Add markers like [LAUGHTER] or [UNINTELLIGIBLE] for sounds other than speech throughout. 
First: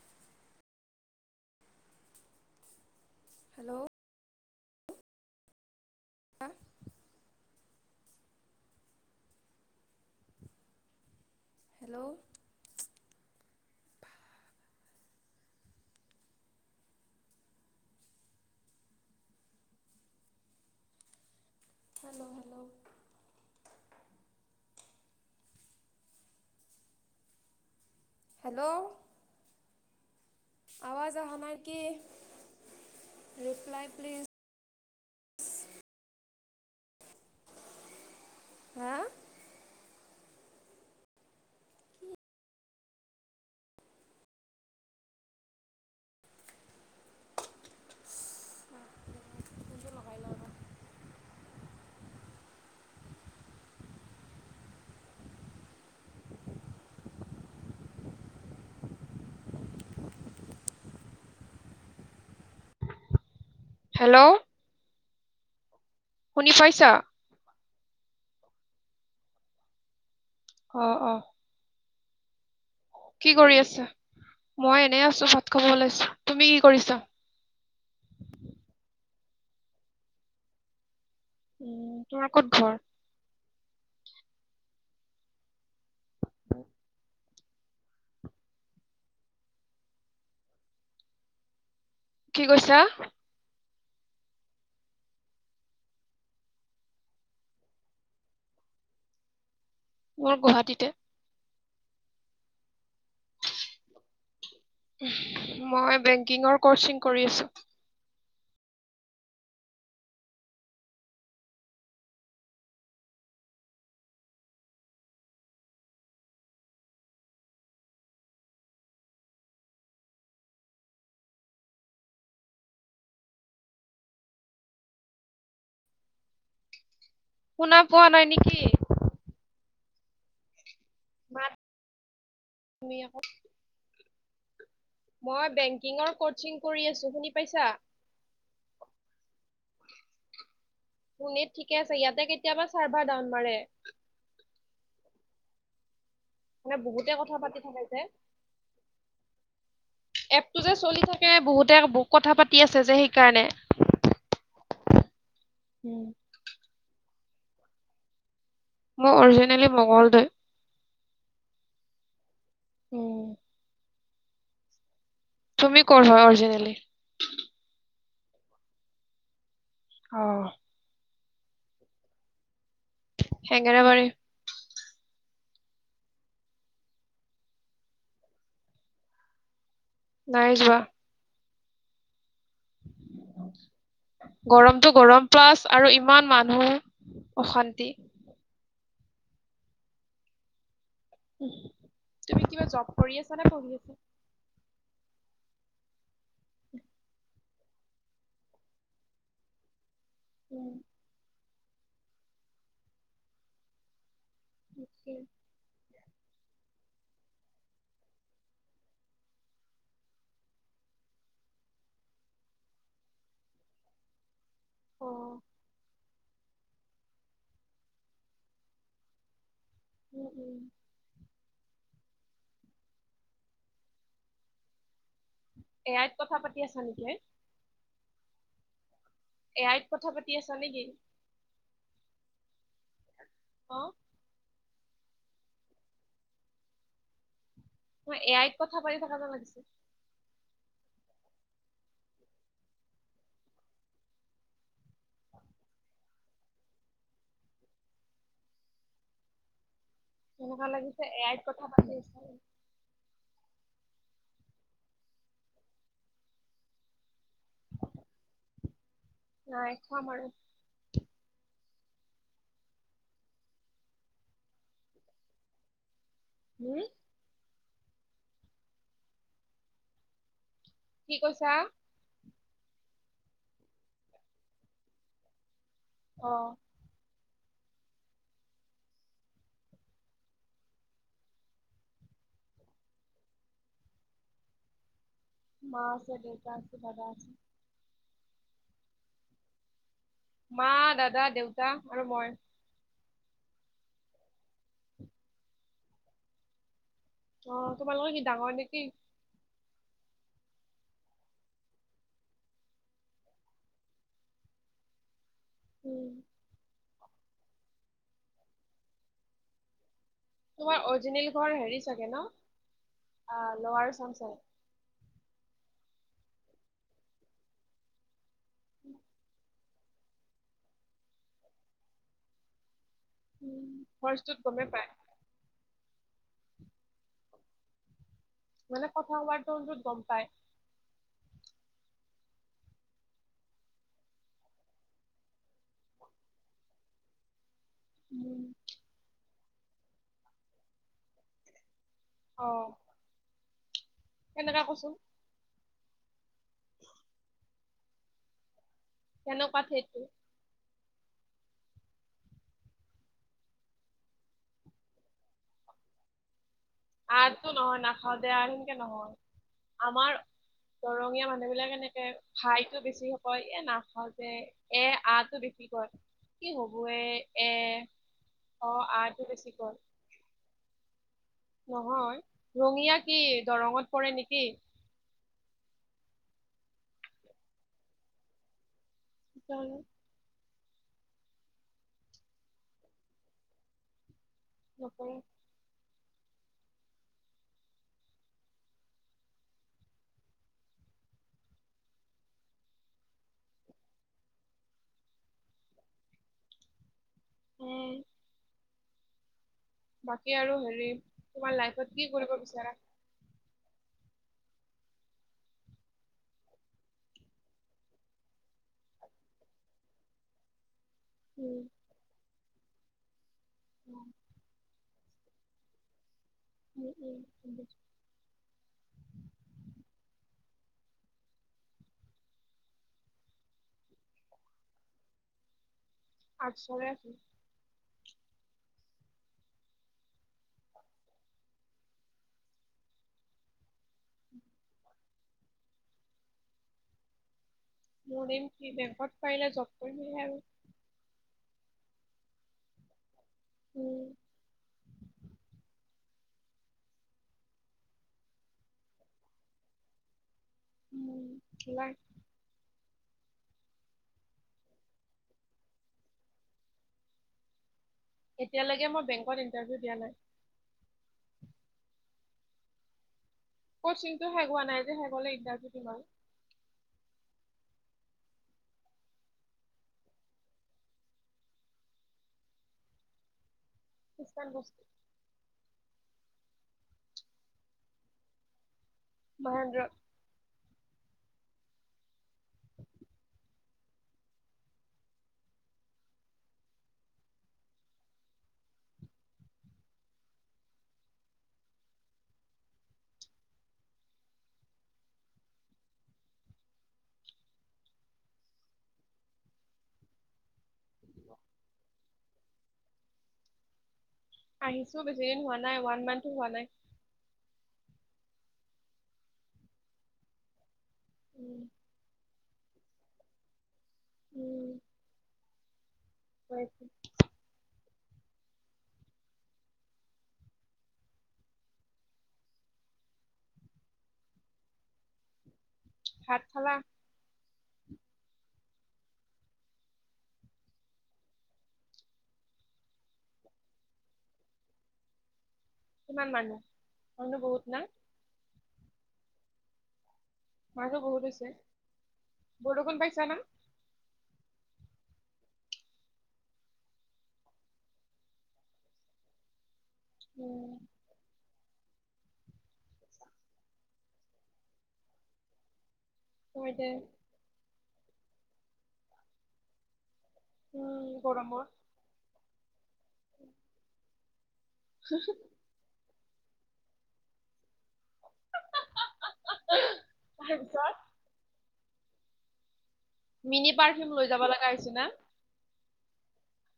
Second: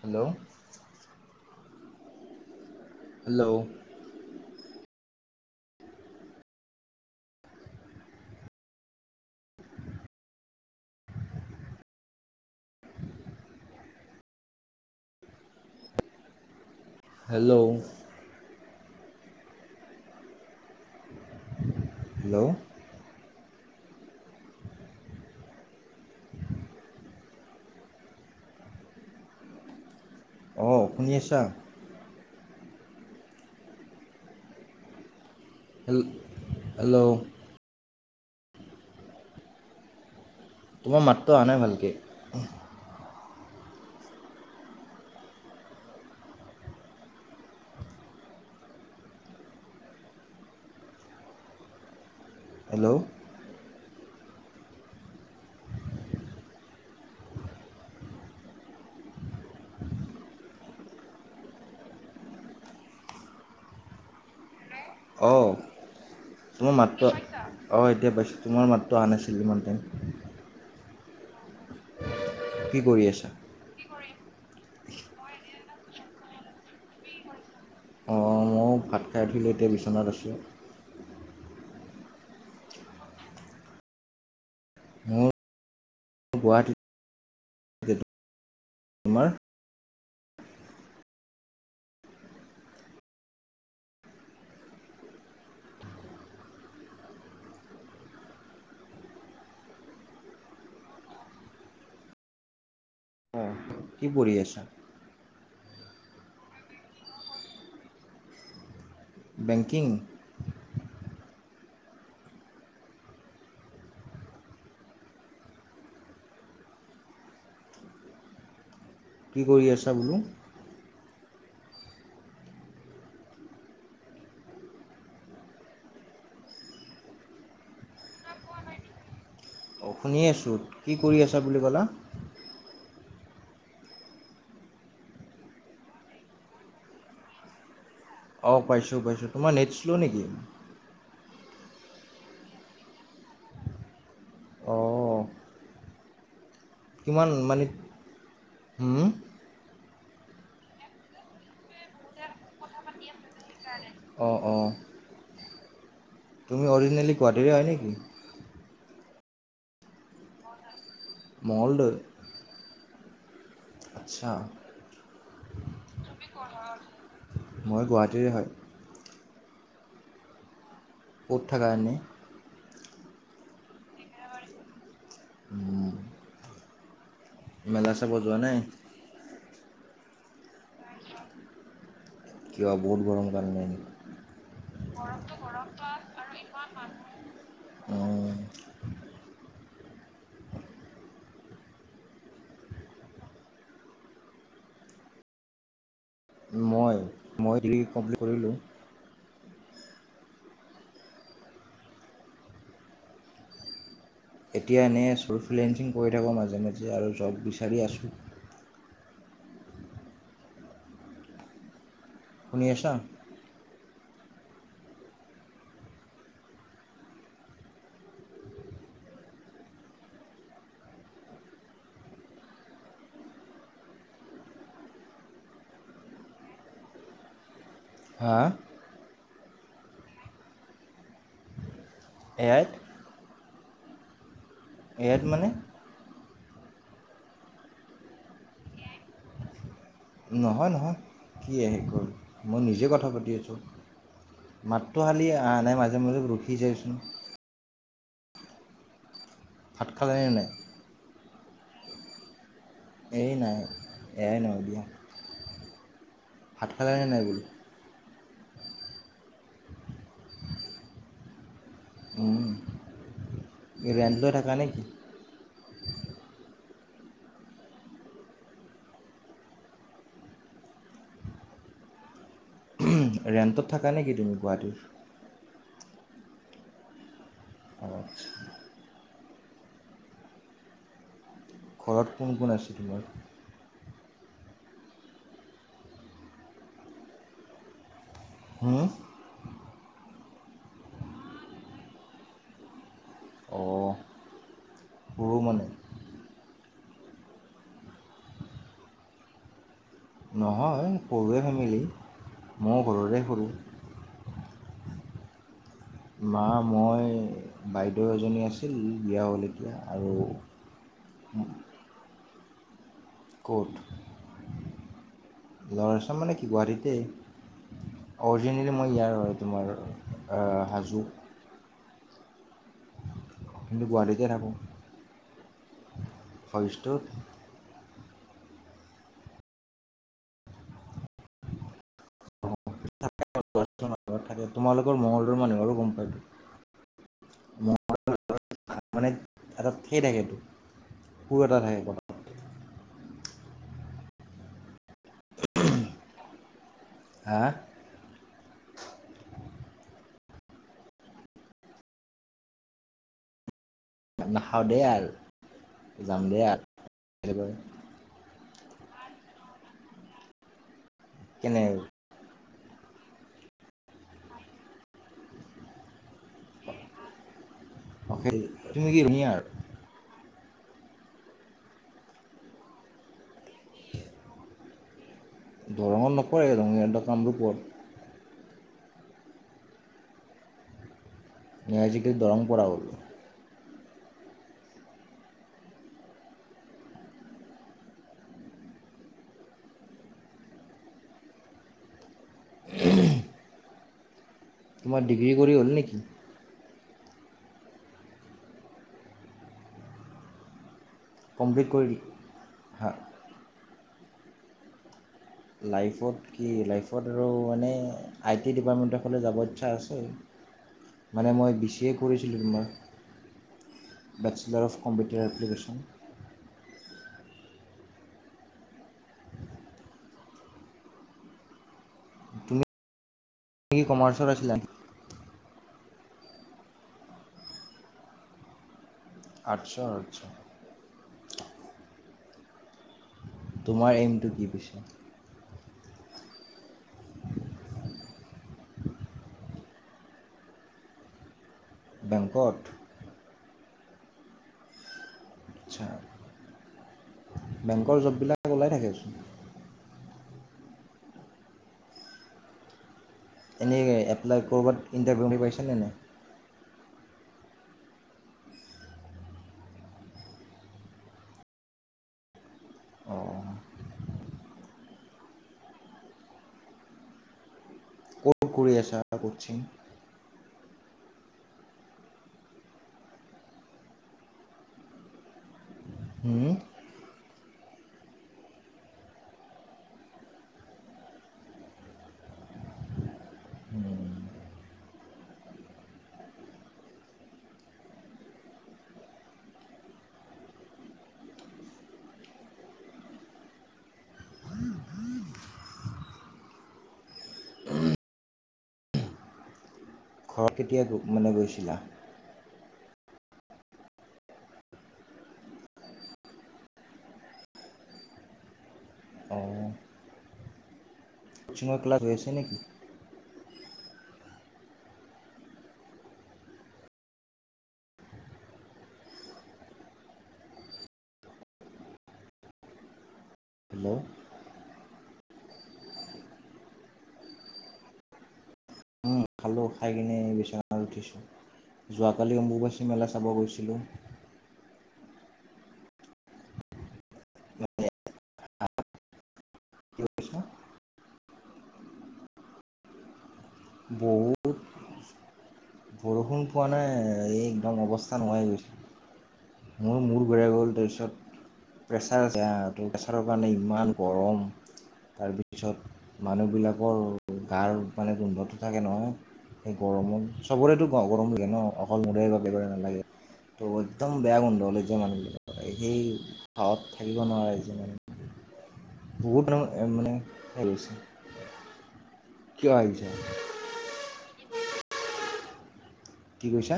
Hello. Hello. [UNINTELLIGIBLE] Hello. Hello. Hello. [UNINTELLIGIBLE] Hello. অঁ শুনি আৱাজ অহা আছা নাই কি ৰিপ্লাই প্লিজ। হে, হেল্ল'। হা? তোমাৰ মাতটো অহা নাই ভালকে। ফোনটো লগাই লওঁ ৰ হেল্ল'। হেল্ল'। অঁ। শুনি তোমাৰ পাইছা মাতটো, অঁ' এতিয়া পাইছোঁ, তোমাৰ মাতটো অহা নাছিল ইমানকে। অহ'-অহ'। কি কৰি আছা? কি কৰি আছা, মই এনেই আছো ভাত খাব ওলাইছোঁ, তুমি কি কৰিছা? অঁ' মইও ভাত খাই উঠিলৈ এতিয়া বিচনাত আছোঁ। উমঁ' তোমাৰ ক'ত ঘৰ? মোৰ গুৱাহাটীত তোমাৰ কি কৈছা? মোৰ গুৱাহাটীতে। অঁ। কি পঢ়ি আছা? মই বেংকিঙৰ কৰ্চিং কৰি আছোঁ। বেংকিং। কি কৰি আছা বোলো? শুনা পোৱা নাই নেকি? অঁ' শুনি আছোঁ, কি কৰি আছা মাত বুলি ক'লা? তুমি আকৌ। মই বেংকিঙৰ ক'চিং কৰি আছোঁ, শুনি পাইছা? অঁ' পাইছোঁ পাইছোঁ, তোমাৰ নেট শ্লো নেকি? মোৰ নেট ঠিকে আছে, ইয়াতে কেতিয়াবা চাৰ্ভাৰ ডাউন মাৰে। অঁ মানে বহুতে কথা পাতি থাকে যে। হুম। এপটো যে চলি থাকে বহুতে কথা পাতি আছে যে সেইকাৰণে। অঁ অঁ [UNINTELLIGIBLE] তুমি অৰজিনেলি গুৱাহাটীৰে হয় নেকি? মই অৰজিনেলি মঙ্গলদৈ। মঙ্গলদৈ। উম'। আচ্ছা'। তুমি কৰ হয় অৰজিনেলি? মই গুৱাহাটীৰে হয়। অ ক'ত থাকা এনে হেঙেৰাবাৰী উম, মেলা চাব যোৱা নাই। নাই যোৱা কিয় বহুত গৰম কাৰণে গৰমটো গৰম নি প্লাছ আৰু ইমান মানুহ অশান্তি উম, তুমি কিবা জব কৰি আছা নে পঢ়ি আছা মই মই ডিগ্ৰী কমপ্লিট কৰিলোঁ উম এতিয়া এনেই আছো ফিলেঞ্চিং কৰি থাকোঁ মাজে মাজে আৰু জব বিচাৰি আছোঁ শুনি আছা অ উম উম এ আইত কথা পাতি আছা নেকি হে হা এ আইত কথা পাতি আছা নেকি এ আইত অ এ আইত মানে মই এ আইত কথা পাতি থকা যেন লাগিছে নহয় নহয় কি আহি গ'ল মই নিজে কথা পাতি আছোঁ মাতটো খালি আহা নাই মাজে মাজে ৰখি যায়চোন ভাত খালেন এনেকুৱা লাগিছে এ আইত কথা পাতি আছা নি এই নাই এ আই নহয় দিয়া ভাত খালা নে নাই বোলো নাই খোৱা মাৰ উম ৰেণ্ট লৈ থাকা নে কি উম কি কৈছা ৰেণ্টত থাকা নিকি তুমি গুৱাহাটীত অ অ ঘৰত কোন কোন আছে তোমাৰ মাঁ আছে, দেউতা আছে, দাদা আছে। হুউম মা, দাদা, দেউতা আৰু মই অ সৰু মানে অ তোমাৰ লোকৰ কি ডাঙৰ নেকি নহয় সৰু য়ে ফেমিলি মই ঘৰৰে সৰুঁ উম মা মই বাইদেউ এজনী আছিল বিয়া হ'ল এতিয়া আৰু তোমাৰ অৰিজিনেল ঘৰ হেৰি চাগে ন' ক'ত লৱাৰ আচাম? লৱাৰ আচাম মানে কি গুৱাহাটীতে। অৰিজিনেলি মই ইয়াৰ হয়, তোমাৰ হাজো। গুৱাহাটীতে ভইচটোত থাকোঁ, গমেই পায় ভইচটোত মানে কথা টনটোট গ'ম পায়। ঘৰত থাকে তোমালোকৰ মঙলদৈৰ মানুহৰো গ'ম পাই টো [UNINTELLIGIBLE] উম। তাত মানে এটা থেই থাকে টো সুৰ এটা থাকে ক অ'। কেনেকা কচোন? হা? কেনেকুৱা থেটটো? নাখাওঁদে আৰ যামদে আৰ। আটো নহয় নাখাওদে আ সেনকে নহয় আমাৰ দৰঙীয়া মানুহ কেনে বিলাক এনেকে খাইতটো বেছি কয় এ নাখাওঁ যে এ আ টো বেছি কয়। কি হব এ এ অ', তুমি কি আ টো ৰঙিয়াৰ বেছি কয়। নহয় ৰঙীয়া কি দৰঙত পৰে নেকি? দৰঙত নপৰে ৰঙীয়া টো কামৰূপত। তেতিয়াহ'লে। আজি কালি দৰং পৰা হ'ল। নপৰে। তোমাৰ ডিগ্ৰী কৰি হ'ল নেকি? উম। বাকী আৰু হেৰি তোমাৰ কমপ্লিট কৰিল লাইফত কি কৰিব বিচাৰা? হা লাইফত কি লাইফত আৰু মানে আই টি ডিপাৰ্টমেণ্টৰ ফালে যাব ইচ্ছা আছে। [INAUDIBLE] মানে উম মই বি চি এ কৰিছিলোঁ উম তোমাৰ বেচেলাৰ অফ কম্পিউটাৰ এপ্লিকেশ্যন। উম, উম [UNINTELLIGIBLE] তুমি কি কমাৰ্চৰ আছিলা? আৰ্টছ ৰে [UNINTELLIGIBLE] আৰ্টচৰ আচ্ছা। তোমাৰ এইমটো কি পিছে? [INAUDIBLE] মোৰ এইম কি বেংকত পাৰিলে জব কৰিম বুলি হে আৰু। বেংকত? উম। আচ্ছা, বেংকৰ জববিলাক ওলাই থাকেচোন। উম, উলাই। এনেই এপ্লাই ক'ৰবাত ইণ্টাৰভিউ দি পাইছেনে নাই? এতিয়ালৈকে মই বেংকত ইটাৰভিউ দিয়া নাই। অ'। কচিংটো শেষ হোৱা নাই যে, শেষ হ'লে ইণ্টাৰভিউ দিম আৰু। ক'ত কৰি আছা কচিং? খৃষ্টান বস্তি হম্ মহেন্দ্ৰ ঘৰত কেতিয়া মানে গৈছিলা? আহিছোঁ বেছিদিন হোৱা নাই ওৱান মান্থো হোৱা নাই। অঁ। কিছুমান ক্লাচ হৈ আছে নেকি? উম্। হয়। হেল্ল'। ভাত খালা? খালো, খাই কিনে এই বিচনাত উঠিছোঁ যোৱাকালি অম্বুবাচী মেলা চাব গৈছিলোঁ। কিমান মানুহ, মানুহ বহুত না কি কৈছা মানুহ বহুত হৈছে, বৰষুন পাইছা ন? বহুত বৰষুণ পোৱা নাই এই একদম অৱস্থা নোহোৱা হৈ গৈছে। মোৰ মূৰ ঘূৰাই উম গ'ল, তাৰপিছত প্ৰেছাৰ আছে হা, প্ৰেছাৰৰ কাৰণে ইমান গৰম। তাৰপিছত ততে মানুহবিলাকৰ গাৰ মানে গোন্ধটো থাকে নহয় সেই গৰমত চবৰেতো উম গৰম লাগে ন গৰমৰ অকল মদৰে বা একেবাৰে নালাগে একদম বেয়া গোন্ধ ওলায় যে মানুহবিলাকৰ সেই ভাত থাকিব নোৱাৰে যিমান বহুত [UNINTELLIGIBLE] মানে [UNINTELLIGIBLE] হৈছে। তাৰপিছত কিয় আহিছা? মিনি পাৰ্ফিউম লৈ যাব লগা হৈছে না। কি কৈছা?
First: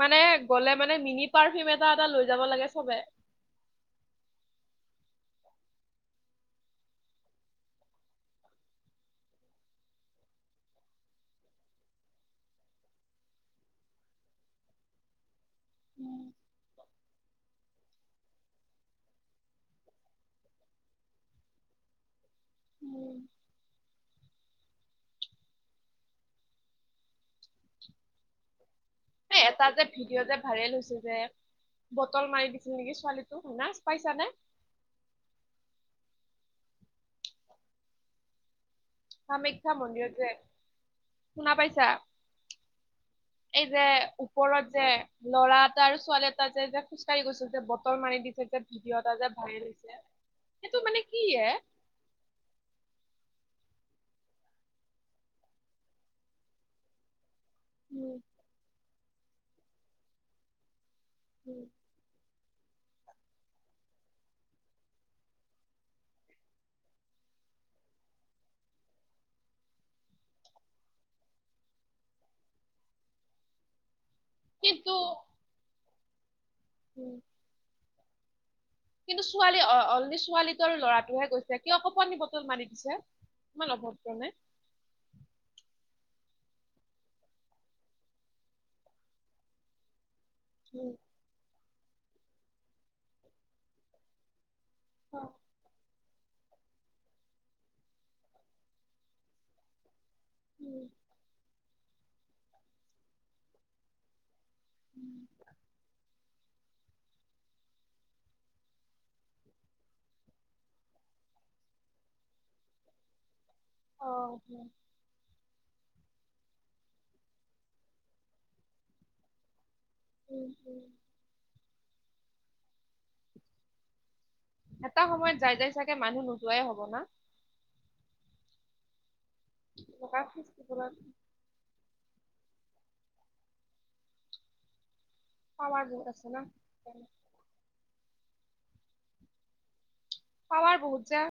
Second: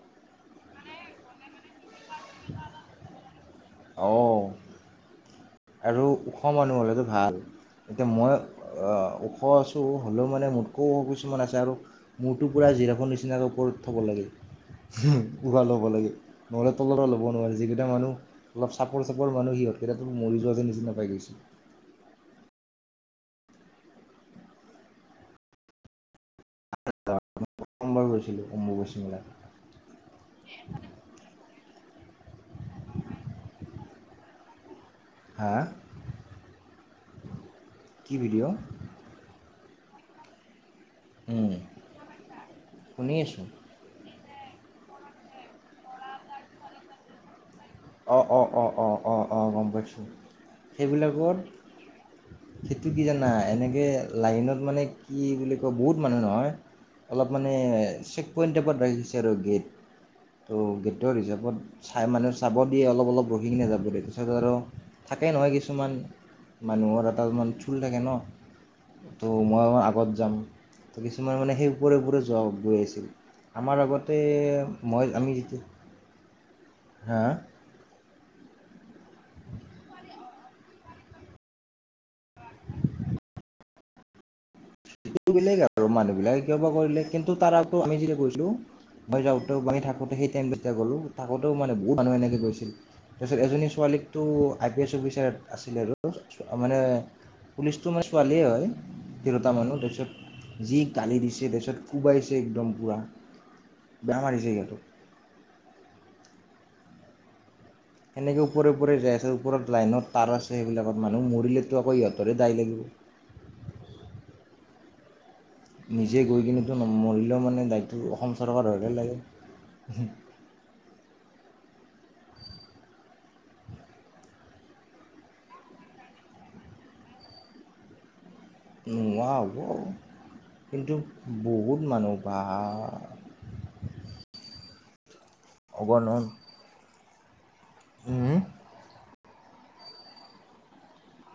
মানে গ'লে মানে মিনি পাৰফিউম এটা এটা লৈ যাব লাগে চবে। অঁ। আৰু ওখ মানুহ হ'লেতো ভাল। এতিয়া মই ওখ আছোঁ হ'লেও মানে মোতকৈও ওখ কিছুমান আছে আৰু মোৰটো পোৰা জিৰাফৰ নিচিনাকৈ ওপৰত থ'ব লাগে। উশাহ ল'ব লাগে নহ'লে তলতে ল'ব নোৱাৰে যিকেইটা মানুহ অলপ চাপৰ চাপৰ মানুহ ইহঁতকেইটা মৰি যোৱা যে নিচিনা পাই গৈছিল। উম্। সোমবাৰ গৈছিলোঁ অম্বুবাচী মেলা। এটা যে ভিডিঅ' যে ভাইৰেল হৈছে যে বটল মাৰি দিছিল নেকি ছোৱালীটোক লাজ পাইছা নে? হা কি ভিডিঅ'? কামাখ্যা মন্দিৰত যে, শুনা পাইছা? শুনি আছোঁ যে ওপৰত যে ল'ৰা এটা আৰু ছোৱালী এটা যে যে খোজকাঢ়ি গৈছিল যে বটল মাৰি অঁ অঁ দিছে যে অঁ অঁ ভিডিঅ' এটা অঁ যে অঁ ভাইৰেল গম হৈছে পাইছোঁ সেইটো মানে কি সেইবিলাকত এ সেইটো কি জানা এনেকে লাইনত মানে কি বুলি কয় বহুত মানুহ নহয় অলপ মানে চেক পইণ্ট টাইপত ৰাখিছে আৰু গেট ত' ৰিজেক্ত চাই মানুহ [UNINTELLIGIBLE] খাব দিয়ে অলপ অলপ ৰহি কিনে যাব দিয় তাৰিছত আৰু থাকেই নহয় কিছুমান। মানুহৰ এটা মান চুল থাকে ন। ত' মই আগত যাম ত কিছুমান মানে সেই ওপৰে ওপৰে যোৱা গৈ আহিছিল। আমাৰ আগতে কিন্তু মই আমি যেতিয়া। হা। কিন্তু ছোৱালী অলি ছোৱালীটোৰ ল'ৰাটোহে গৈছে কিয় অকপণনি বটল মাৰি দিছে। ইমান অভদ্ৰ নে। সেইটো বেলেগ আৰু মানুহ বিলাকে কিয় পাবলে কিন্তু তাৰ আগত আমি যেতিয়া গৈছিলোঁ। হৈ যাওঁ তেওঁ বাহী থাকো তেওঁ সেই ট। তেতিয়া গ'লোঁ থাকোঁতেও মানে বহুত মানুহ এনেকৈ গৈছিল তাৰপিছত এজনী ছোৱালীকতো আই পি এছ অফিচাৰে। আছিলে আৰু মানে পুলিচটো মানে ছোৱালীয়ে হয় তিৰুতা মানুহ তাৰপিছত। যি গালি দিছে তাৰপিছত কোবাইছে একদম পোৰা বেয়া মাৰিছে সিহঁতক। এনেকৈ ওপৰে ওপৰে যাই আছে ওপৰত লাইনত তাৰ আছে সেইবিলাকত মানুহ মৰিলেতো আকৌ ইহঁতেৰে দাই লাগিব। অ। নিজে গৈ কিনিতো মৰিলেও মানে দায়িত্ব অসম চৰকাৰৰ হতে লাগিব। এটা সময়ত যাই যাই চাগে মানুহ নোযোৱাই হ'ব না। নুহোহ হ'ব এনেকুৱা ফেষ্টিভেলত কিন্তু বহুত মানুহ বা। [UNINTELLIGIBLE] হুম। পাৱাৰ বহুত যে।